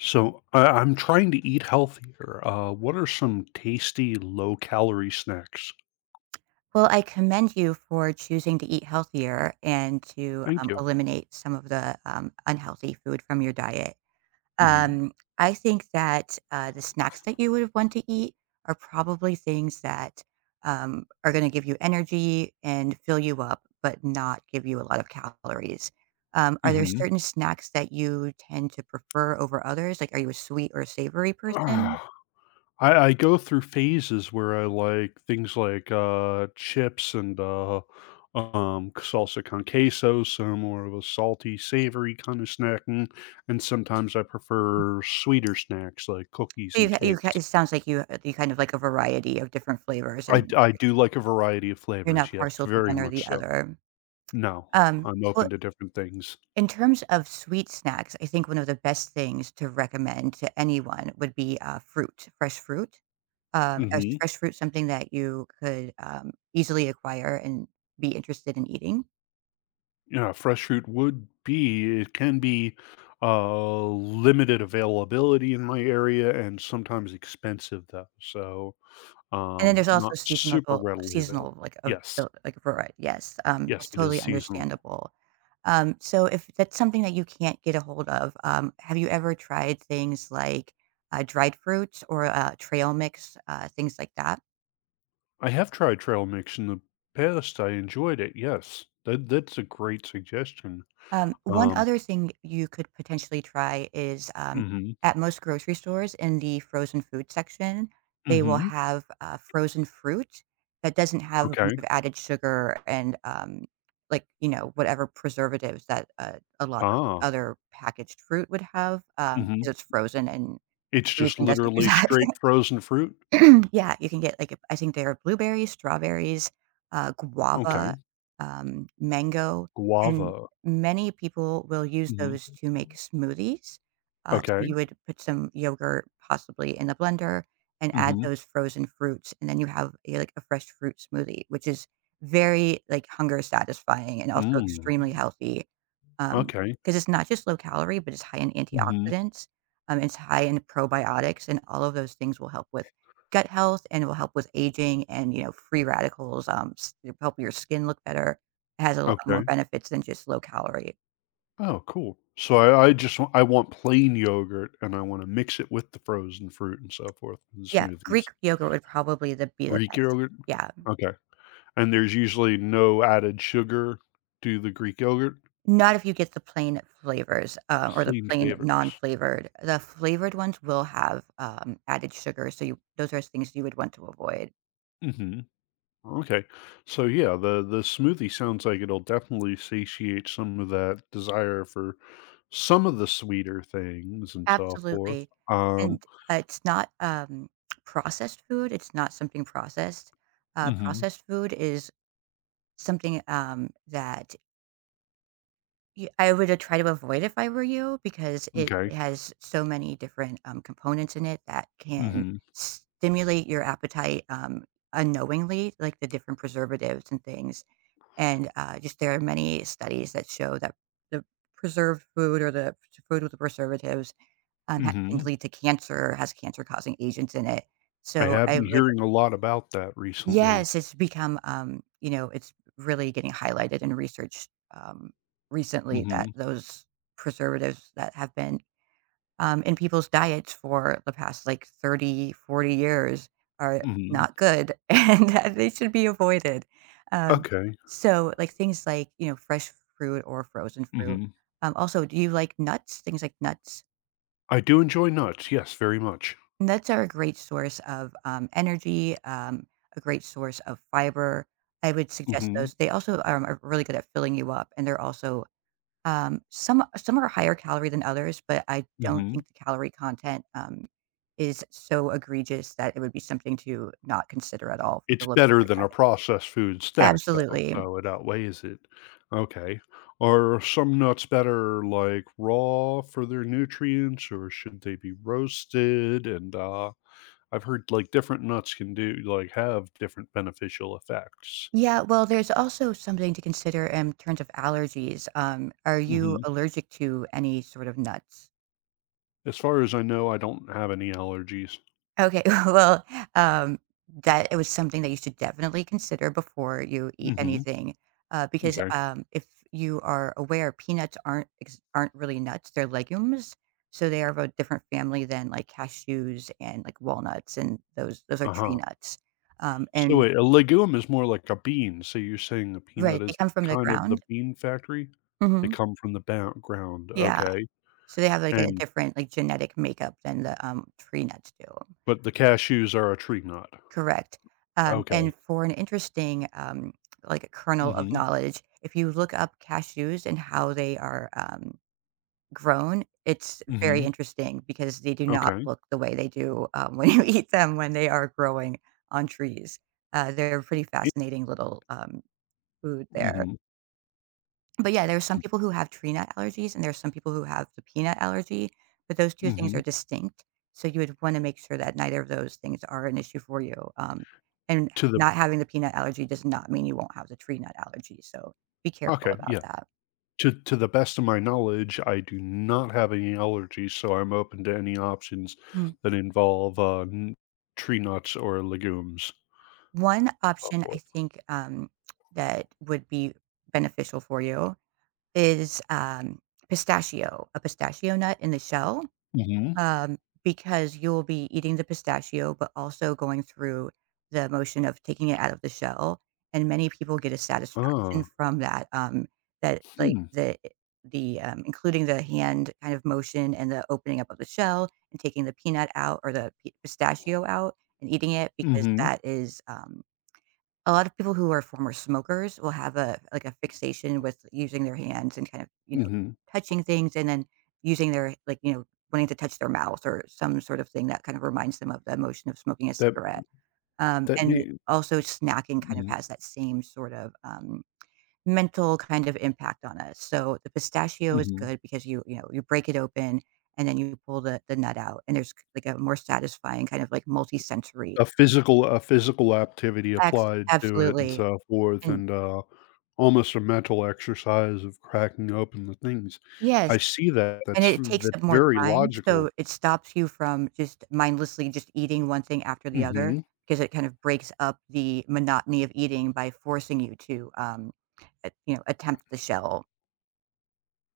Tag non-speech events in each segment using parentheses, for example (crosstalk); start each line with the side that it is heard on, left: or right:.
left: So I'm trying to eat healthier. What are some tasty low-calorie snacks?
right: Well, I commend you for choosing to eat healthier and to
left: Thank you.
right: eliminate some of the unhealthy food from your diet.
left: Mhm.
right: Um, I think that, the snacks that you would want to eat are probably things that, are gonna give you energy and fill you up, but not give you a lot of calories. Are there
left: Mhm.
right: certain snacks that you tend to prefer over others? Like, are you a sweet or savory person?
left: Ah, I go through phases where I like things like, chips and salsa con queso, so more of a salty, savory kind of snacking, and sometimes I prefer sweeter snacks like cookies
right: So
left: and
right: you ha
left: cakes.
right: it sounds like you kind of like a variety of different flavors,
left: I
right: and
left: d I do like a variety of
right: you're not
left: flavors, yes,
right: partial to
left: very
right: one or the
left: much so.
right: other.
left: No,
right: Um,
left: I'm
right: well,
left: open to different things.
right: in terms of sweet snacks, I think one of the best things to recommend to anyone would be, fruit, fresh fruit. Is
left: Mhm.
right: fresh fruit something that you could, easily acquire and be interested in eating?
left: Yeah, fresh fruit would be it can be limited availability in my area and sometimes expensive though. So
right: And then there's also
left: not super
right: seasonal
left: readily available.
right: seasonal, like, of
left: Yes.
right: like, variety, yes,
left: Yes,
right: that's
left: it is
right: totally
left: seasonal.
right: understandable. So if that's something that you can't get a hold of, have you ever tried things like, dried fruits or, trail mix, things like that?
left: I have tried trail mix in the past. I enjoyed it. Yes. That's a great suggestion.
right: One
left: Um
right: other thing you could potentially try is,
left: mhm.
right: at most grocery stores in the frozen food section, they will
left: Mhm.
right: have, frozen fruit that doesn't have a
left: Okay.
right: bunch of added sugar and, like, you know, whatever preservatives that, a lot of
left: Ah.
right: other packaged fruit would have,
left: Mhm.
right: 'cause it's frozen and
left: It's just
right: freezing doesn't do
left: literally
right: that.
left: straight
right: (laughs)
left: frozen fruit.
right: (clears throat) Yeah, you can get, like, I think there are blueberries, strawberries, guava,
left: Okay.
right: mango, and
left: Guava.
right: many people will use
left: Mhm.
right: those to make smoothies. So
left: Okay.
right: you would put some yogurt possibly in the blender and add
left: Mhm.
right: those frozen fruits, and then you have a fresh fruit smoothie, which is very, like, hunger satisfying and also
left: Mm.
right: extremely healthy,
left: Okay.
right: because it's not just low calorie, but it's high in
left: Mhm.
right: antioxidants, it's high in probiotics, and all of those things will help with gut health, and it will help with aging and, you know, free radicals, s it'll help your skin look better. It has a lot more
left: Okay.
right: benefits than just low calorie.
left: Oh, cool. So I want plain yogurt, and I wanna mix it with the frozen fruit and so forth in
right: Yeah,
left: smoothies.
right: Greek yogurt would probably the
left: Greek
right: best.
left: yogurt?
right: Yeah.
left: Okay. And there's usually no added sugar to the Greek yogurt?
right: Not if you get the plain flavors, or the
left: Plain
right: plain
left: favorite.
right: non-flavored. The flavored ones will have, added sugar, so you those are things you would want to avoid.
left: Mhm. Okay. So, yeah, the smoothie sounds like it'll definitely satiate some of that desire for some of the sweeter things and so forth.
right: Absolutely.
left: Um.
right: And, it's not, processed food, it's not something processed.
left: Mhm.
right: Processed food is something, that Y I would, try to avoid if I were you because it
left: Okay.
right: has so many different, components in it that can
left: Mhm.
right: stimulate your appetite, unknowingly, like the different preservatives and things, and, just there are many studies that show that the preserved food or the food with the preservatives, ha can
left: Mhm.
right: lead to cancer, has cancer-causing agents in it,
left: I
right: so
left: have
right: I
left: been
right: would.
left: hearing a lot about that recently.
right: Yes, it's become, you know, it's really getting highlighted in research um, recently that
left: Mhm,
right: those preservatives that have been in people's diets for the past like 30-40 years are
left: mhm.
right: not good (laughs) and that they should be avoided. Um,
left: Okay,
right: so, like things like, you know, fresh fruit or frozen fruit.
left: mhm.
right: Also, do you like nuts? Things like nuts?
left: I do enjoy nuts, yes, very much.
right: And nuts are a great source of, energy, a great source of fiber. I would suggest
left: Mhm,
right: those. They also, are really good at filling you up, and they're also, some are higher calorie than others, but I don't
left: mhm.
right: think the calorie content, is so egregious that it would be something to not consider at all with a
left: It's better
right: low-calorie
left: than a
right: diet.
left: processed food snack, though,
right: Absolutely.
left: so it outweighs it. Okay. Are some nuts better, like, raw for their nutrients, or should they be roasted? I've heard, like, different nuts can do like, have different beneficial effects.
right: Yeah, well, there's also something to consider in terms of allergies. Are you
left: Mhm.
right: allergic to any sort of nuts?
left: As far as I know, I don't have any allergies.
right: Okay, (laughs) well, um, that it was something that you should definitely consider before you eat
left: Mhm,
right: anything, because
left: m'kay.
right: if you are aware, peanuts aren't really nuts; they're legumes, so they are of a different family than like cashews and like walnuts, and those are tree
left: Uh-huh.
right: nuts.
left: So
right: And
left: wait, a legume is more like a bean, so you're saying the
right: right,
left: peanut
right: they
left: is
right: come from the
left: kind of the
right: ground.
left: bean factory? They
right: Hmm.
left: come from the bou ground,
right: Yeah,
left: okay,
right: so they have like a
left: and
right: different like genetic makeup than the tree nuts do.
left: but the cashews are a tree nut.
right: Correct.
left: Okay.
right: And for an interesting, like a kernel of
left: Mhm,
right: knowledge, if you look up cashews and how they are grown, it's very
left: mhm,
right: interesting because they do not
left: okay.
right: look the way they do (laughs) when you eat them when they are growing on trees. They're a pretty
left: I
right: fascinating little food there.
left: mhm,
right: But yeah, there are some people who have tree nut allergies and there are some people who have the peanut allergy, but those 2 things
left: mhm.
right: are distinct. So you would wanna make sure that neither of those things are an issue for you, and
left: To the
right: not having the peanut allergy does not mean you won't have the tree nut allergy, so be careful
left: okay,
right: about
left: yeah.
right: that.
left: To the best of my knowledge, I do not have any allergies, so I'm open to any options
right: Mm.
left: that involve, n tree nuts or legumes,
right: One
left: so
right: option I
left: forth.
right: think, that would be beneficial for you is, pistachio, a pistachio nut in the shell
left: Mhm.
right: um, because you'll be eating the pistachio, but also going through the motion of taking it out of the shell. And many people get a satisfaction
left: Oh,
right: from that. That like
left: hmm.
right: the including the hand kind of motion and the opening up of the shell and taking the peanut out or the pistachio out and eating it because
left: Mhm,
right: that is a lot of people who are former smokers will have a like a fixation with using their hands and kind of, you know,
left: mhm.
right: touching things and then using their like, you know, wanting to touch their mouth or some sort of thing that kind of reminds them of the emotion of smoking a
left: That
right: cigarette.
left: that
right: And
left: you.
right: also snacking kind of
left: Mhm,
right: has that same sort of mental kind of impact on us. So the pistachio is
left: mhm.
right: good because you know, you break it open and then you pull the nut out and there's like a more satisfying kind of like multi-sensory.
left: A physical activity applied to it and Mm.
right: Absolutely.
left: so forth,
right: And
left: and, almost a mental exercise of cracking open the things.
right: yes.
left: I see that,
right: And
left: that's
right: it takes
left: that's
right: up more
left: very
right: time,
left: logical.
right: so it stops you from just mindlessly just eating one thing after the other,
left: Mhm.
right: because it kind of breaks up the monotony of eating by forcing you to, a you know, attempt the shell.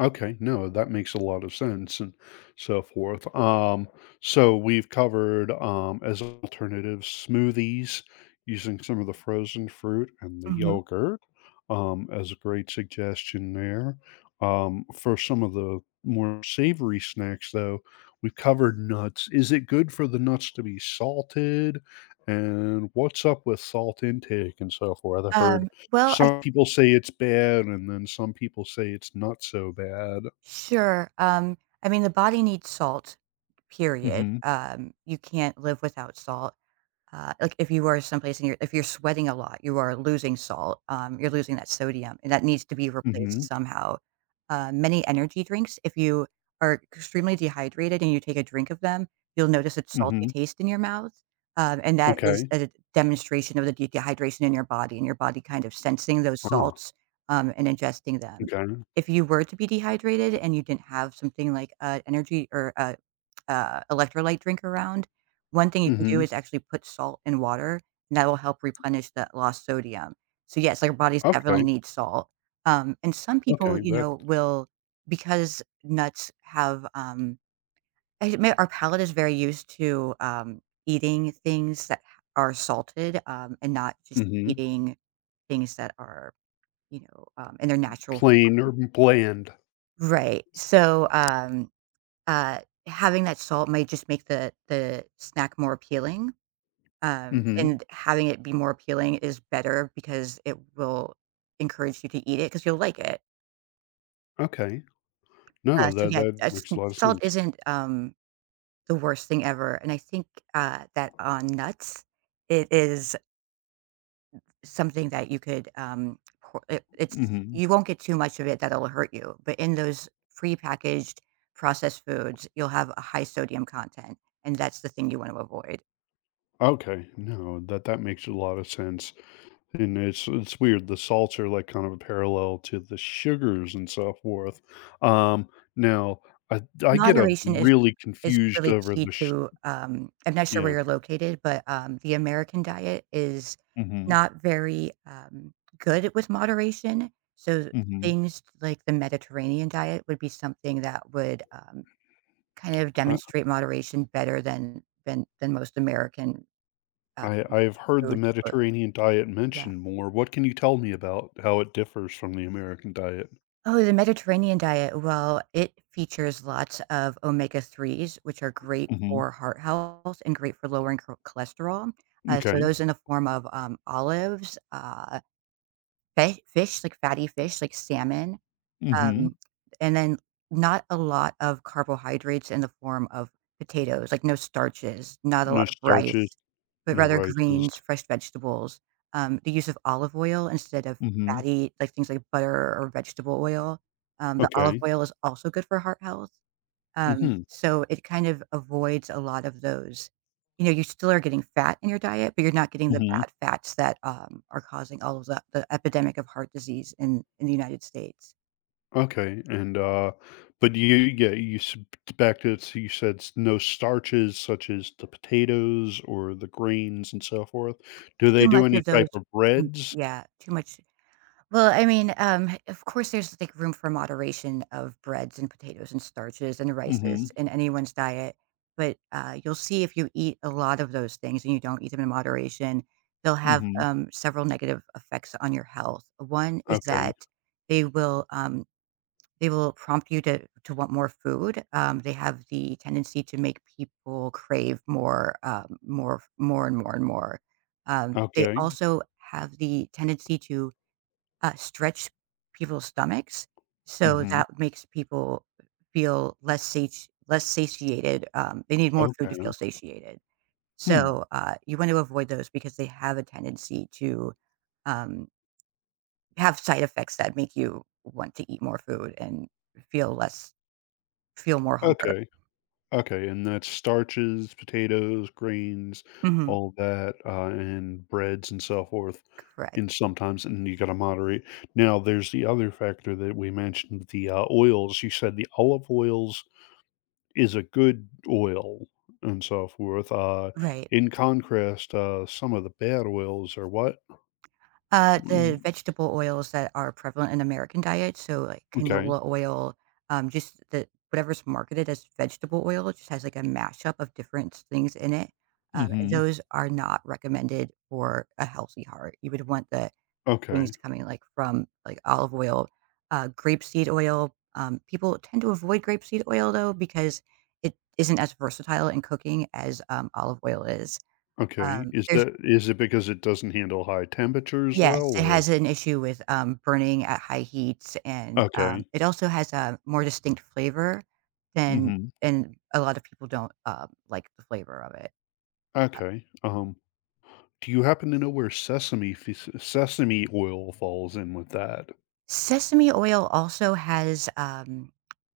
left: Okay, no, that makes a lot of sense and so forth. So we've covered as alternatives smoothies using some of the frozen fruit and the
right: Mhm.
left: yogurt as a great suggestion there. For some of the more savory snacks, though, we've covered nuts. Is it good for the nuts to be salted? And what's up with salt intake and so forth? I've heard
right: Well, I
left: some people say it's bad, and then some people say it's not so bad.
right: Sure, I mean, the body needs salt, period,
left: Mhm,
right: you can't live without salt. Like if you are someplace and you're if you're sweating a lot, you are losing salt, you're losing that sodium, and that needs to be replaced
left: mhm,
right: somehow. Many energy drinks, if you are extremely dehydrated and you take a drink of them, you'll notice a salty
left: mhm.
right: taste in your mouth, and that is
left: Okay.
right: a demonstration of the dehydration in your body and your body kind of sensing those
left: Huh.
right: salts and ingesting them.
left: Okay.
right: If you were to be dehydrated and you didn't have something like an energy or a electrolyte drink around, one thing you can do
left: Mhm.
right: is actually put salt in water, and that will help replenish that lost sodium. So, yes, our bodies definitely
left: Okay,
right: need salt. And some people,
left: okay,
right: you
left: that
right: know, will because nuts have I admit our palate is very used to eating things that are salted and not just
left: mhm.
right: eating things that are, you know, in their natural.
left: Plain or bland.
right: Right. So, uh, having that salt might just make the snack more appealing,
left: Mhm.
right: and having it be more appealing is better because it will encourage you to eat it because 'cause you'll like it.
left: Okay. No,
right: So
left: that
right: yeah, s
left: makes a lot of
right: salt
left: sense.
right: isn't, the worst thing ever, and I think, that on nuts, it is something that you could, pour it's
left: Mhm.
right: you won't get too much of it that'll hurt you, but in those prepackaged processed foods, you'll have a high sodium content, and that's the thing you want to avoid.
left: Okay, no, that makes a lot of sense, and it's weird, the salts are, like, kind of a parallel to the sugars and so forth. Um, now I get, a
right: Moderation is
left: really
right: is
left: confused
right: really
left: over
right: key
left: the sh
right: to, I'm not sure where
left: yeah.
right: you're located, but, the American diet is
left: Mhm,
right: not very, good with moderation, so
left: mhm.
right: things like the Mediterranean diet would be something that would, kind of
left: I
right: demonstrate moderation better than than most American, uh,
left: I've heard the
right: foods.
left: Mediterranean diet
right: Yeah.
left: mentioned more. What can you tell me about how it differs from the American diet?
right: Oh, the Mediterranean diet, well, it features lots of omega-3s, which are great
left: Mhm.
right: for heart health and great for lowering cholesterol. So
left: M'kay.
right: those in the form of, olives, fe fish, like fatty fish, like salmon,
left: Mhm.
right: um, and then not a lot of carbohydrates in the form of potatoes, like no starches, not a
left: No
right: lot of
left: starches,
right: rice, but
left: no
right: rather
left: rices.
right: greens, fresh vegetables, the use of olive oil instead of
left: Mhm.
right: fatty, like things like butter or vegetable oil. The olive
left: Okay.
right: oil is also good for heart health. Um,
left: Mhm.
right: so it kind of avoids a lot of those. You know, you still are getting fat in your diet, but you're not getting the
left: Mhm.
right: bad fats that are causing all of the epidemic of heart disease in the United States.
left: Okay, and, but you yeah, you s back to so you said s no starches such as the potatoes or the grains and so forth. Do
right: Too
left: they do
right: much
left: any
right: of those
left: type of breads?
right: yeah, too much. Well, I mean, of course, there's, like, room for moderation of breads and potatoes and starches and
left: Mhm,
right: rices in anyone's diet, but, you'll see if you eat a lot of those things and you don't eat them in moderation, they'll have,
left: mhm.
right: several negative effects on your health. One is
left: Okay,
right: that they will, um they will prompt you to want more food. They have the tendency to make people crave more, and more and more. They
left: okay.
right: also have the tendency to stretch people's stomachs, so
left: Mhm.
right: that makes people feel less satiated. They need more food to
left: Okay.
right: feel satiated.
left: Hmm.
right: So you want to avoid those because they have a tendency to um, have side effects that make you want to eat more food and feel less feel more hunger.
left: Okay. Okay. And that's starches, potatoes, grains,
right: Mhm.
left: all that, and breads and so forth.
right: Correct.
left: And sometimes, and you got to moderate. Now, there's the other factor that we mentioned the oils. You said the olive oils is a good oil and so forth. Uh,
right: Right.
left: in contrast, some of the bad oils are what?
right: The
left: Mm,
right: vegetable oils that are prevalent in American diet, so like
left: Okay.
right: canola oil, just the whatever's marketed as vegetable oil, it just has like a mashup of different things in it. And
left: hmm
right: those are not recommended for a healthy heart. You would want the things
left: Okay.
right: coming like from like olive oil, grapeseed oil. People tend to avoid grapeseed oil though because it isn't as versatile in cooking as olive oil is.
left: Okay. Is
right: There's
left: that is it because it doesn't handle high temperatures well,
right: Yes, it has
left: or
right: an issue with, burning at high heats, and,
left: Okay.
right: it also has a more distinct flavor than,
left: Mhm.
right: and a lot of people don't, like the flavor of it.
left: Okay. Do you happen to know where sesame oil falls in with that?
right: Sesame oil also has,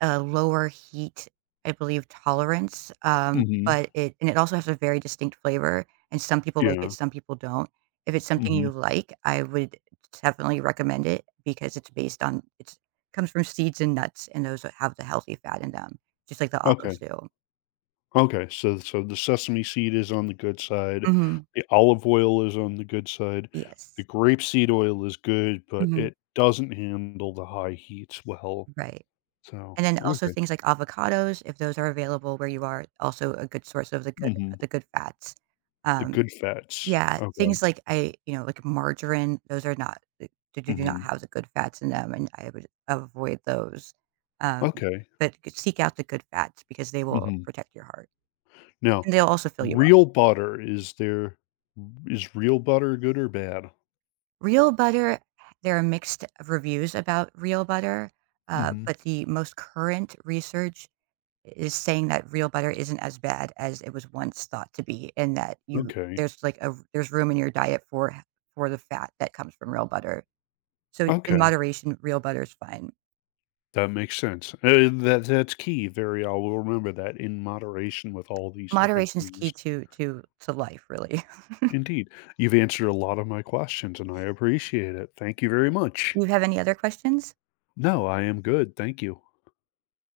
right: a lower heat, I believe, tolerance, um,
left: Mhm.
right: but it and it also has a very distinct flavor, and some people like it,
left: Yeah.
right: some people don't. If it's something you
left: Mhm.
right: like, I would definitely recommend it because it's based on it's comes from seeds and nuts, and those that have the healthy fat in them, just like the olives
left: Okay.
right: do.
left: Okay. So so the sesame seed is on the good side,
right: Mhm.
left: the olive oil is on the good side, the
right: Yes.
left: grapeseed oil is good, but
right: Mhm.
left: it doesn't handle the high heats well.
right: Right.
left: So,
right: And then also
left: okay.
right: things like avocados, if those are available where you are, also a good source of
left: Mhm.
right: the good fats,
left: The
right: um.
left: good fats.
right: Yeah,
left: Okay.
right: things like I, like margarine, those are not they they do not
left: Mhm.
right: have the good fats in them, and I would avoid those. Um,
left: Okay.
right: but c seek out the good fats because they will
left: Mhm.
right: protect your heart,
left: Now,
right: and they'll also fill you up.
left: real butter, is there is real butter good or bad?
right: Real butter, there are mixed reviews about real butter,
left: Mhm.
right: but the most current research is saying that real butter isn't as bad as it was once thought to be, and that you
left: Okay,
right: there's like a there's room in your diet for the fat that comes from real butter. So in
left: okay,
right: moderation, real butter is fine.
left: that makes sense. That's key, very I will remember that in moderation with all these different
right: Moderation is key
left: things.
right: to life, really. (laughs)
left: Indeed, you've answered a lot of my questions, and I appreciate it. Thank you very much.
right: You have any other questions?
left: No, I am good, thank you.